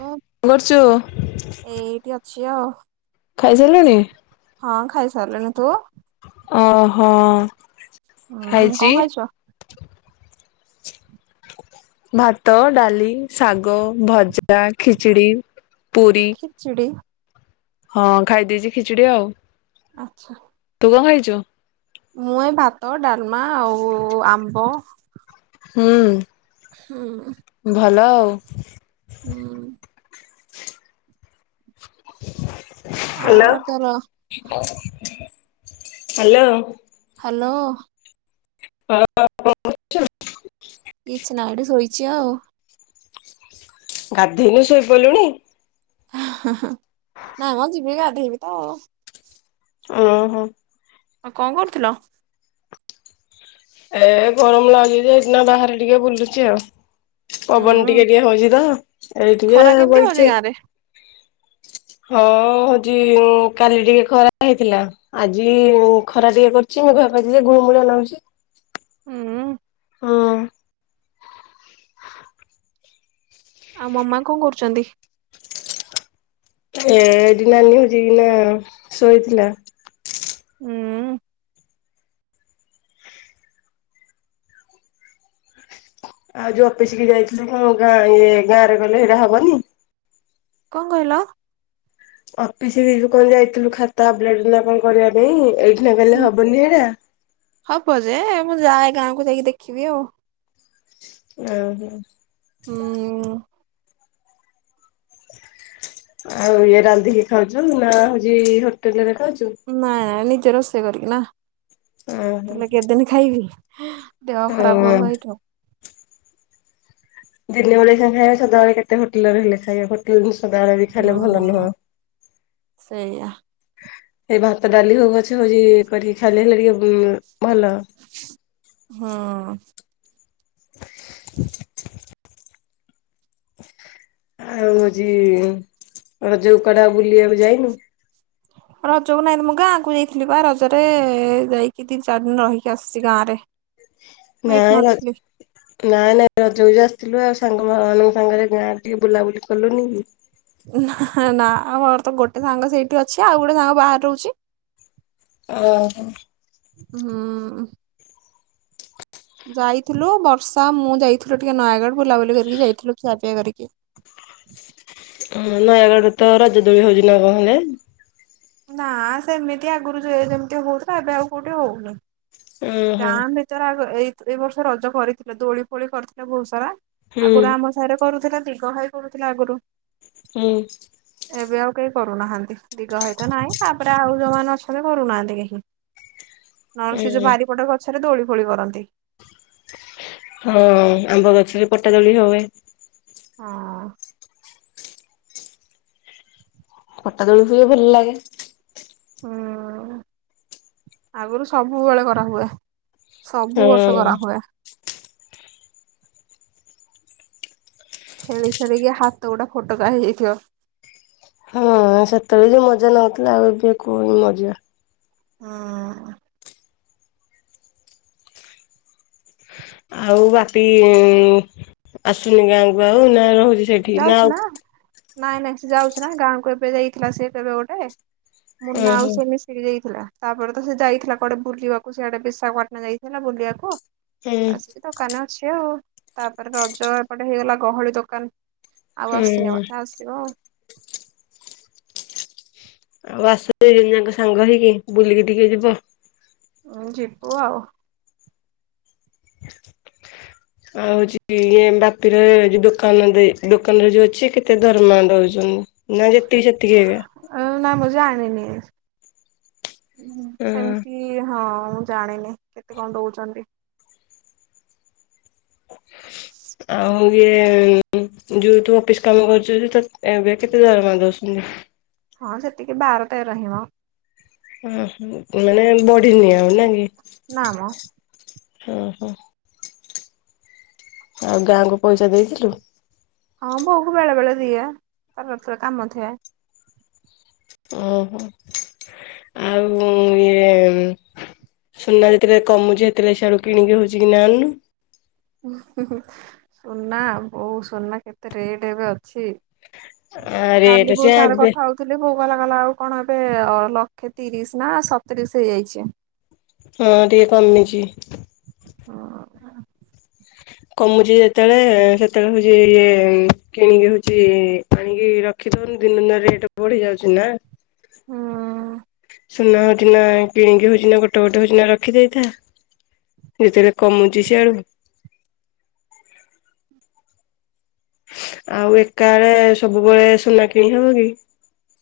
ମୁଁ କଣ କରୁଛୁ? ଏୟା ଆଉ। ଖାଇ ସାଇଲୁଣି? ହଁ ଖାଇ ସାରିଲିଣି ତୁ? ଓହୋ ହୁଁ ଖାଇଛି। କଣ ଖାଇଛ? ଭାତ ଡାଲି ଶାଗ ଭଜା କେଚିଡି। ଖିଚିଡି? ହଁ ଖାଇ ଦେଇଛି ଖିଚିଡି ଆଉ। ଆଚ୍ଛା। ତୁ କଣ ଖାଇଛୁ? ମୁଁ ଏଇ ଭାତ, ଡାଲମା ଆଉ ଆମ୍ବ। ହୁଁ। ହୁଁ। ଓ। ହୁଁ। ହାଲୋ ଆଉ ତୋର ହ୍ୟାଲୋ। ହ୍ୟାଲୋ। କଣ କହୁଛୁ? କିଛି ନା ଏଇଠି ଶୋଇଛି ଆଉ। ଗାଧେଇନୁ ଶୋଇପଇଲୁଣି? [inaudible] ନାଇଁ ମ ଯିବି ଗାଧେଇବି ତ ଆଉ। ଓ ହୋ। କଣ କରୁଥିଲ? ଏ ଗରମ ଲାଗୁଛି ଯେ ଏଇଦିନ ବାହାରେ ଟିକେ ବୁଲୁଚି ଆଉ। ପବନ ହୁଁ। ଟିକେ ଟିକେ ହଉଛି ତ ଏଇ ଟିକେ ଖରା କେମିତି ହଉଛି ବଇଚି। ଗାଁ ରେ? ହଁ ହଉଛି କାଲି ଟିକେ ଖରା ହେଇଥିଲା ଆଜି ଖରା ଟିକେ କରିଛି। ମେଘୁଆ କରିଚି ଗୁଲୁମୁଳିଆ ନାଉଛି। ହୁଁ। ହୁଁ ଆଉ ମମା କଣ କରୁଛନ୍ତି? ଏ ଏଇଠି ନାନୀ ହଉଛି କିନା ଶୋଇଥିଲା। ହୁଁ। ଆଉ ଯୋଉ ଅଫିସିକି ଯାଇଥିଲେ କଣ ଗାଁ ଇଏ ଗାଁ ରେ କହିଲେ ସେଇଟା ହବନି। କଣ କହିଲ? ଅଫିସ କୁ ଯୋଉ କଣ ଯାଇଥିଲୁ ଖାତା ଆପଡେଟ ନା କଣ କରିବା ପାଇଁ ଏଇଠି- ନା କହିଲେ ହବନି ଏଟା। ରେ ମୁଁ ଯାଏ ଗାଁକୁ ଯାଇକି ଦେଖିବି ଆଉ। ଓ ହୋ। ହୁଁ। ଆଉ ଇଏ ରାନ୍ଧିକି ଖାଉଛ ନା ହଉଛି ହୋଟେଲରେ? ଖାଉଛୁ? ନାଁ ନିଜେ ରୋଷେଇ କରିକି ନା ଓହୋ ହୋଟେଲ ରେ କେଦିନ ଖାଇବି। ଦେହ ଖରାପ ହଁ। ହବ ଭ ଏ ତ। ଦିନ ବେଳିକା ଖାଇବା ସଦାବେଳେ କେତେ ହୋଟେଲେ ରେ ହେଲେ ଖାଇବା ହୋଟଲେ ସଦାବେଳେ ବି ଖାଇଲେ ଭଲ ହୁଁ ନୁହଁ। ସେଇଆ ଏଇ ଭାତ ଡାଲି ହଉ ପଛେ ହଉଛି କରିକି ଖାଇଲେ ହେଲେ ଟିକେ। ଭଲ। ହୁଁ। [inaudible] ଆଉ ହଉଛି ରଜକୁ କୁଆଡେଆଉ ବୁଲିବାକୁ ଯାଇନୁ? ରଜକୁ ନାହିଁ ମୁଁ ଗାଁ କୁ ଯାଇଥିଲି ବା ରଜରେ ଯାଇକି ତିନି ଚାରି ଦିନ ରହିକି ଆସିଛି ଗାଁ ରେ। [inaudible] ମୁଁ ଏଠି ନାଇଁ ର ନଥିଲି। ନାଇଁ ନାଇଁ ରଜ ହ ଆସିଥିଲୁ ଆଉ ସାଙ୍ଗ ମାନଙ୍କ ସାଙ୍ଗରେ ଗାଁ ଟିକେ ବୁଲାବୁଲି କଲୁନି କି? ନାଁ ନାଁ ଆମର ତ ଗୋଟେ ସାଙ୍ଗ ସେଇଠି ଅଛି ଆଉ ଗୋଟେ ସାଙ୍ଗ ବାହାର ରହୁଛି। ଓ ହୋ ହୁଁ। ଯାଇଥିଲୁ ବର୍ଷା ମୁଁ ଯାଇଥିଲୁ ଟିକେ ନୟାଗଡ଼ ବୁଲାବୁଲି କରିକି ଯାଇଥିଲୁ ଖିଆପିଆ କରିକି। [inaudible] ହଁ ନୟାଗଡରେ ତ ରଜ ଦୋଳି ହଉଛି ନା କଣ ହେଣେ ନା ସେମିତି ଆଗରୁଜ ଯେମିତି ହଉ ତ ଏବେ ଆଉ କୋଉଠି ହଉନି। ଓହୋ। ଗାଁ ଭିତରେ ଆଗ ଏଇ ଏଇ ବର୍ଷ ରଜ କରିଥିଲେ ଦୋଳି ଫୋଳି କରିଥିଲେ ବହୁତ ସାରା ହୁଁ ଆଗରୁ ଆମସାହିରେ କରୁଥିଲା ଦିଘ ଭାଇ କରୁଥିଲା ଆଗରୁ। ହୁଁ। ଏବେ ଆଉ କେହି କରୁନାହାନ୍ତି ଦିଗ ଭାଇ ତ ନାହିଁ ତାପରେ ଆଉ ଯୋଉମାନେ ଅଛନ୍ତି କରୁନାହାନ୍ତି କେହି। [inaudible] ନହେଲେ ସେ ଯୋଉ ହୁଁ ବାରିପଟର ଗଛରେ ଦୋଳି ଫୋଳି କରନ୍ତି। ହଁ ଆମ୍ବ ଗଛରେ ପଟା ଦୋଳି ହୁଏ। ହଁ। ପଟା ଦୋଳି ହୁଏ ଭଲଲାଗେ। ହୁଁ ଆଗରୁ ସବୁବେଳେ କରନ୍ତି [inaudible] ହଁ ସବୁ ବର୍ଷ କରା ହୁଏ। ଖେଳି ଖେଳିିକି ହାତ ଗୋଡ଼ା ଫଟୋକା ହେଇଯାଇଥିବ। ହଁ ସେତେବେଳେ ଯେ ମଜା ନଉଥିଲା ଆଉ ଏବେ କୁହନି ମଜା। ହଁ। ଆଉ ବାପି ଆସୁନି ଗାଆଁକୁ ଆଉ ନା ରହୁ ସେଠି ନା ଆଉ ନାଇଁ ନାଇଁ ସେ ଯାଉଛି ନା ଗାଁକୁ ଏବେ ଯାଇଥିଲା ସିଏ କେବେ ଗୋଟେ। ମୁନା ଆଉ ଓହୋ ସେ ମିଶିକି ଯାଇଥିଲା। ତାପରେ ତ ସେ ଯାଇଥିଲା କୁଆଡେ ବୁଲିବାକୁ ସିଆଡେ ବିଶାଖପାଟନା ଯାଇଥିଲା ବୁଲିବାକୁ। ହୁଁ ଆସିକି ଦୋକାନରେ ଅଛି ଆଉ ତାପରେ ରଜ ଏପଟେ ହେଇଗଲା ଗହଳି ଦୋକାନ। ଆଉ ଆସିନି ହୁଁ। [inaudible] ଆସିବ। ଆଉ ଆସ ଦିଜଣ ଯାଙ୍କ ସାଙ୍ଗ ହେଇକି ବୁଲିକି ଟିକେ ଯିବ। ଉଁ ଯିବୁ ଆଉ। [inaudible] ଆଉ ହଉଛି ଇଏ ବାପିର ଯୋଉ ଦୋକାନ ଦେଇ ଦୋକାନରେ ଯୋଉ ଅଛି କେତେ ଦରମା ଦଉଛନ ନା ଯେତିକି ସେତିକି ଏ ନା ମୁଁ ଜାଣିନି ହଁ ସେମିତି ହଁ। ମୁଁ ଜାଣିନି କେତେ କଣ ଦଉଛନ୍ତି। [unintelligible] ଆଉ ଇଏ ଯୋଉ ତୁ ଅଫିସ କାମ କରୁଛୁ ତ ଏବେ କେତେ ଦରମା ଦଉସୁନ୍ତି। [unintelligible] ହଁ ସେତିକି ବାର ତେର ହିଁ ମ। ଓଃ ମାନେ ବଢି ନିିଆଉ ନା କି। ନା ମ। ଓ ହୋ। ଆଉ ଗାଁକୁ ପଇସା ଦେଇଥିଲୁ। ହଁ ବୋଉକୁ ବେଳେ ବେଳେ ଦିଏ ତାର ଯେତେବେଳେ କାମ ଥାଏ। ଓହୋ ଆଉ ୟେ ଓସୁନା ଯେତେବେଳେ କମୁଛି ହେତେବେଳେ ସିଆଡୁ କିଣିକି ହଉଛି କି ନା ଆଣୁନୁ। ହୁଁ ହୁଁ ହୁଁ ସୁନା ବୋଉ ସୁନା କେତେ ରେଟ ଏବେ ଅଛି। ଆରେ ରେଟ କାଲି ସେ ବୋଉ ସାରେ ଏବେ କଥା ହଉଥିଲି ବୋଉ ଗଲା କଲା ଆଉ କଣ ଏବେ ଲକ୍ଷେ ତିରିଶ ନା ସତିରିଶ ହେଇଯାଇଛି। ହଁ ଟିକେ କମିଛି। ହଁ। କମୁଛି ଯେତେବେଳେ ସେତେବେଳେ ହଉଛି ଇଏ କିଣିକି ହଉଛି ଆଣିକି ରଖି ଦିନ ଦିନ ରେଟ ବଢି ଯାଉଛି ନା। ହଁ। ସୁନା ହଉଛି ନା କିଣିକି ହଉଛି ନା ଗୋଟେ ଗୋଟେ ହଉଛି ନା ରଖି ଦେଇଥା। ଯେତେବେଳେ କମୁଛି ସିଆଡୁ ଆଉ ଏକାଳେ ସବୁବେଳେ ସୁନା କିଣି ହବ କି?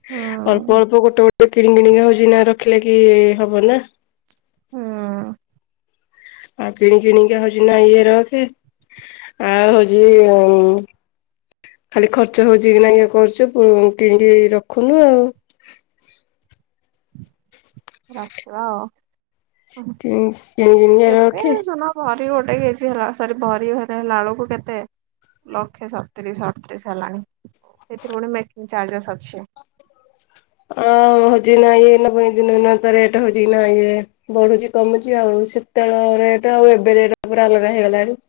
ହୁଁ ଅଳ୍ପ ଅଳ୍ପ ଗୋଟେ ଗୋଟେ କିଣି କିଣିକା ହଉଛି ନା ରଖିଲେ କି ହବ ନା। ହଁ। ଆଉ କିଣି କିିଣିକା ହଉଛି ନା ଇଏ ରଖେ। ଆଉ ହଉଛି ଖାଲି ଖର୍ଚ୍ଚ ହଉଛି କି ନାଇ କରୁଛୁ କିଣିକି ରଖୁନୁ ଆଉ। [unintelligible] ରଖିବା ଆଉ। କିଣ କିଣି କିଣିକା ଏତେ ରଖେ। ସୁନା ଭରି ଗୋଟେ କେଜି ହେଲା ସରି ଭରି ହେଲେ ହେଲାଳୁକୁ କେତେ? ଲକ୍ଷେ ସତତିରିଶ ଅଠତିରିଶ ହେଲାଣି ସେଥିରେ ପୁଣି ମେକିଂ ଚାର୍ଜେସ୍ ଅଛି। ଅ ହଉଛି ନାଇଁ [inaudible] ରେଟ ହଉଛି କି ନାଇଁ ବଢୁଛି କମୁଛି ଆଉ ସେତେଳ ରେଟ୍ ଆଉ ଏବେ ରେଟ ପୁରା ଅଲଗା ହେଇଗଲାଣି।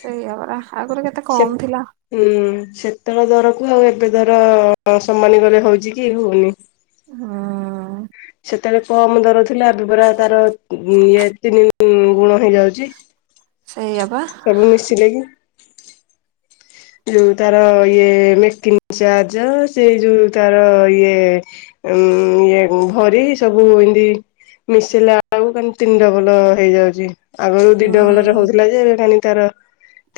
ସେଇୟା ପରା ଆଗରୁ କେତେ ସେ କମ ଥିଲା ହୁଁ ସେ ସେତେଳ ଦରକୁ ଆଉ ଏବେ ଦର ସମାନି କଲେ ହଉଛି କି ହଉନି। ହଁ। ସେତେବେଳେ କମ ଦର ଥିଲା ଏବେ ପରା ତାର ଇ ତିନି ଗୁଣ ହେଇଯାଉଛି। ସେଇଆ ବା ସବୁ ମିଶିଲେ କି। ଯୋଉ ତାର ଇଏ ମେକିଙ୍ଗି ଚାର୍ଜ ସେ ଯୋଉ ତାର ଇଏ ଉ ଇଏ ଭରି ସବୁ ଏମତି ମିଶିଲେ ଆଉ କାନି ତିନି ଡବଲ ହେଇଯାଉଛି। ଆଗରୁ ଦି ଡବଲ ରେ ହୁଁ। ହଉଥିଲା ଯେ ତାର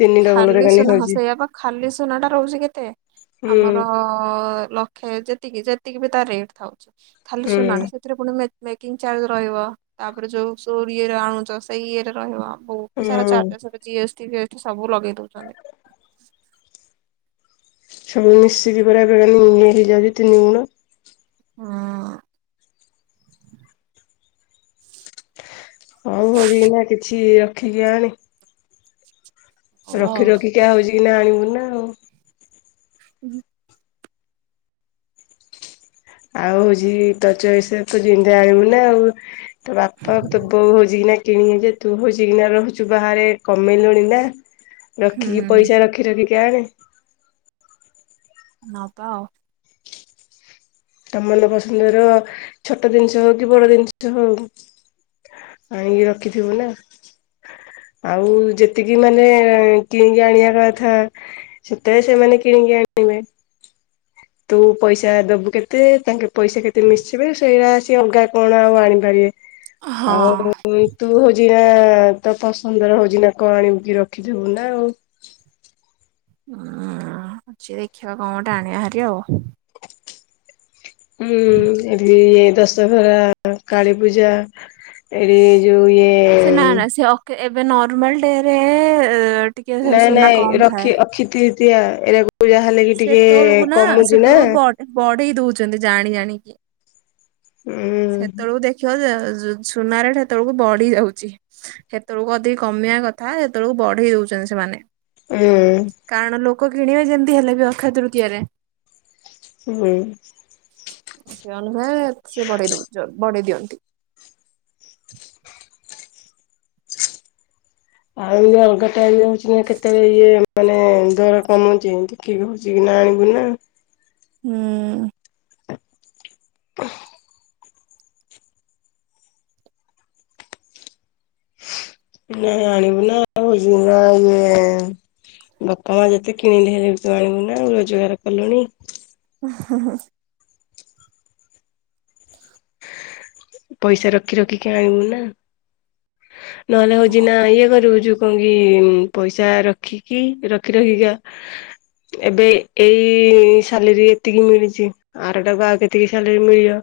ତିନି ଡବଲ ରେ ଖାଲି ଏକାନି ସୁନା ହଁ ହଉଛି। ସେଇଆ ବା ଖାଲି ସୁନା ଟା ରହୁଛି କେତେ ହୁଁ ଆମର ଲକ୍ଷେ ଯେତିକି ସେତିକି ବି ତା ରେଟ ଥାଉଛି ଖାଲି ହୁଁ ସୁନା ଟା ସେଥିରେ ପୁଣି ମେକିଂ ଚାର୍ଜ ରହିବ ତାପରେ ଯୋଉ ସୋର ଇଏରେ ଆଣୁଛ ସେଇ ଇଏରେ ରହିବ। ବହୁତ ସାରା ହୁଁ ଚାର୍ଜା ଜି ଏସ୍ ଟି ଫି ଏସ୍ଟି ସବୁ ଲଗେଇ ଦଉଛନ୍ତି। ସବୁ ମିଶିକି ପରା ଏବେ ଏକାନି ହେଇଯାଉ ତିନି ଗୁଣ। ହଁ। ହଉ ହଉ ଏଇନା କିଛି ରଖିକି ଆଣି ହଉ ଆଉ। ରଖି ରଖି ହଉଛି କିନା ଆଣିବି ନା ଆଉ। ହୁଁ। ଆଉ ହଉଛି ତ ଚୟସ ତୁ ଜେମିତିଆ ଆଣିବୁ ନା ଆଉ ତୋ ବାପା ତୋ ବୋଉ ହଉଛି କିଣିବ ଯେ ତୁ ହଉଛିିନା ରହୁଛୁ ବାହାରେ କମେଇଲୁଣି ନା। ରଖିକି ପଇସା ରଖି ରଖିକି ଆଣେ। ନବା ଆଉ। ତ ମନ ପସନ୍ଦର ଛୋଟ ଜିନିଷ ହଉ କି ବଡ ଜିନିଷ ହଉ ଆଣିକି ରଖିଥିବୁ ନା ଆଉ। ଆଉ ଯେତିକି ମାନେ କିଣିକି ଆଣିବା କଥା ସେତେବେଳେ ସେମାନେ କି [inaudible] ତୁ ପଇସା ଦବୁ କେତେ ତାଙ୍କେ ପଇସା କେତେ ମିଶିବେ ସେଇଆ ସେ ଅଲଗା କଣ ଆଉ ଆଣିପାରିବେ ଆଉ ହଁ ତୁ ହଉ ନା ତ ପସନ୍ଦର ହଉଛିନା କ ଆଣିବ କି ରଖିଥିବୁ ନା ଆଉ। ହୁଁ ଅଛି ଦେଖିବା କଣ ଗୋଟେ ଆଣିବାହାରି ଆଉ [inaudible] ହୁଁ ଏଲିଏ ଦଶହରା କାଳୀ ପୂଜା ଏଡି ଯୋଉ ସେ ନା ଇଏ ନା ସେ ଅକେ ଏବେ ନର୍ମାଲ ଡେ ରେ ଟିକେ ନାଇଁ ସୁନା ନାଇଁ କମ ଥାଏ ରଖି ଅକ୍ଷି ତୃତୀୟା ଏରାକୁ ଯାହାହେଲେ କି ଟିକେ ସେତେବେଳକୁ ନା କମୁଛି ନା ସେତେବେଳକୁ ବ ବଡ ଦଉଛନ୍ତି ଜାଣି ଜାଣିକି ହୁଁ ସେତେବେଳକୁ ଦେଖିବ ସୁନା ରେଟ ହେତେବେଳକୁ ବଢି ଯାଉଛି ହେତେବେଳକୁ ଅଧିକ କମିବା କଥା ହେତେବେଳକୁ ବଢେଇ ଦଉଛ ସେମାନେ ହୁଁ। କିଣିବା ଯେମତି ହେଲେ ବି ଅକ୍ଷୟ ତୃତୀୟରେ ହୁଁ। ସେ ଅନୁସାରେ ସିଏ ବଢେଇ ଦଉ ବଢେଇ ଦିଅନ୍ତି। ଆଉ ଇଏ ଅଲଗା ଟାଇମ ହୋଉଛି କେତେବେଳେ ଇଏ ମାନେ ଦର କମୁଛି ଏମିତିକି ହଉଛି କି ନା ଆଣିବୁ ନା ହୁଁ। [inaudible] ନାଇଁ ଆଣିବୁ ନା ଭୋ ଇଏ ବାପା ମା ଯେତେ କିଣି ଆଣିବୁ ନା ରୋଜଗାର କଲୁଣି ଓ ହ ହ ପଇସା ରଖି ରଖିକି ଆଣିବୁ ନା ନହେଲେ ହଉଛି ନା ଇଏ କରିବୁ ଯୁ କଣ କି ପଇସା ରଖିକି ରଖି ରଖିକା ଏବେ ଏଇ ସାଲେରୀ ଏତିକି ମିଳିଛି, ଆର ଟାକୁ ଆଉ କେତିକି ସାଲେରୀ ମିଳିବ।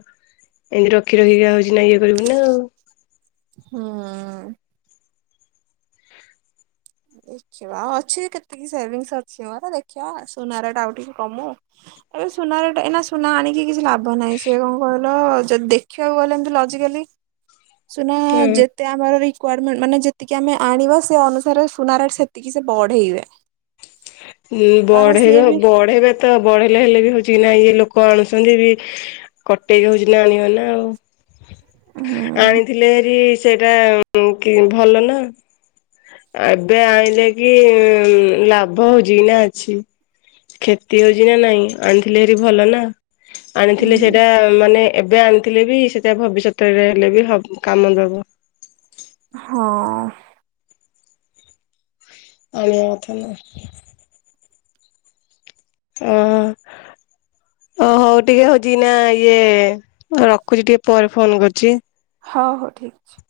ଏଇ ରଖି ରଖିକି ହଉଛି ନା ଇଏ କରିବୁ ନା ଆଉ। ହଁ। ଦେଖିବା ଅଛି କେତିକି ସେଭିଙ୍ଗସ ଅଛି ମୋର ଦେଖିବା ସୁନାରେଟା ଆଉ ଟିକେ କମୁ ଏବେ ସୁନା ରେଟ୍ ଏଇନା ସୁନା ଆଣିକି କିଛି ଲାଭ ନାହିଁ, ସିଏ କଣ କହିଲ ଯଦି ଦେଖିବାକୁ ଗଲେ ଏମିତି ଲଜିକା ନା ଯେତେ ଆମର ରିକ୍ୱାରମେଣ୍ଟ ମାନେ ଯେତିକି ଆମେ ଆଣିବା ସେ ଅନୁସାରେ। ସୁନାରଟ ସେତିକି ସେ ବଢ଼େଇବେ। ବଢେଇବା ବି ବଢେଇବେ ତ ବଢେଇଲେ ହେଲେ ବି ହଉଛି କି ନା ଇଏ ଲୋକ ଲୋକ ଆଣୁଛନ୍ତି ବି କଟେଇ ହୋଉଛି ନା ଆଣିବ ନା ଆଉ। ହୁଁ ଆଣିଥିଲେ ହେରି ସେଇଟା ଭଲ ନା ଏବେ ଆଣିଲେ କି ଲା ଲାଭ ହଉଛି ନା ଅଛି କ୍ଷତି ହଉଛି ନା ନାଇଁ ଆଣିଥିଲି ହେରି ଭଲ ନା ଆଣିଥିଲେ ହୁଁ ସେଇଟା ମାନେ ଏବେ ଆଣିଥିଲେ ବି ସେଟା ଭବିଷ୍ୟତରେ ହେଲେ ବି କାମ ଦବ ହଁ ଆଣିବା କଥା ନା। ହଁ। ଓ ହଉ ଟିକେ ହଉଛି ନା ଇଏ ରଖୁଛି ଟିକେ ପରେ ଫୋନ କରୁଛି। ହ ହଉ ଠିକ ଅଛି।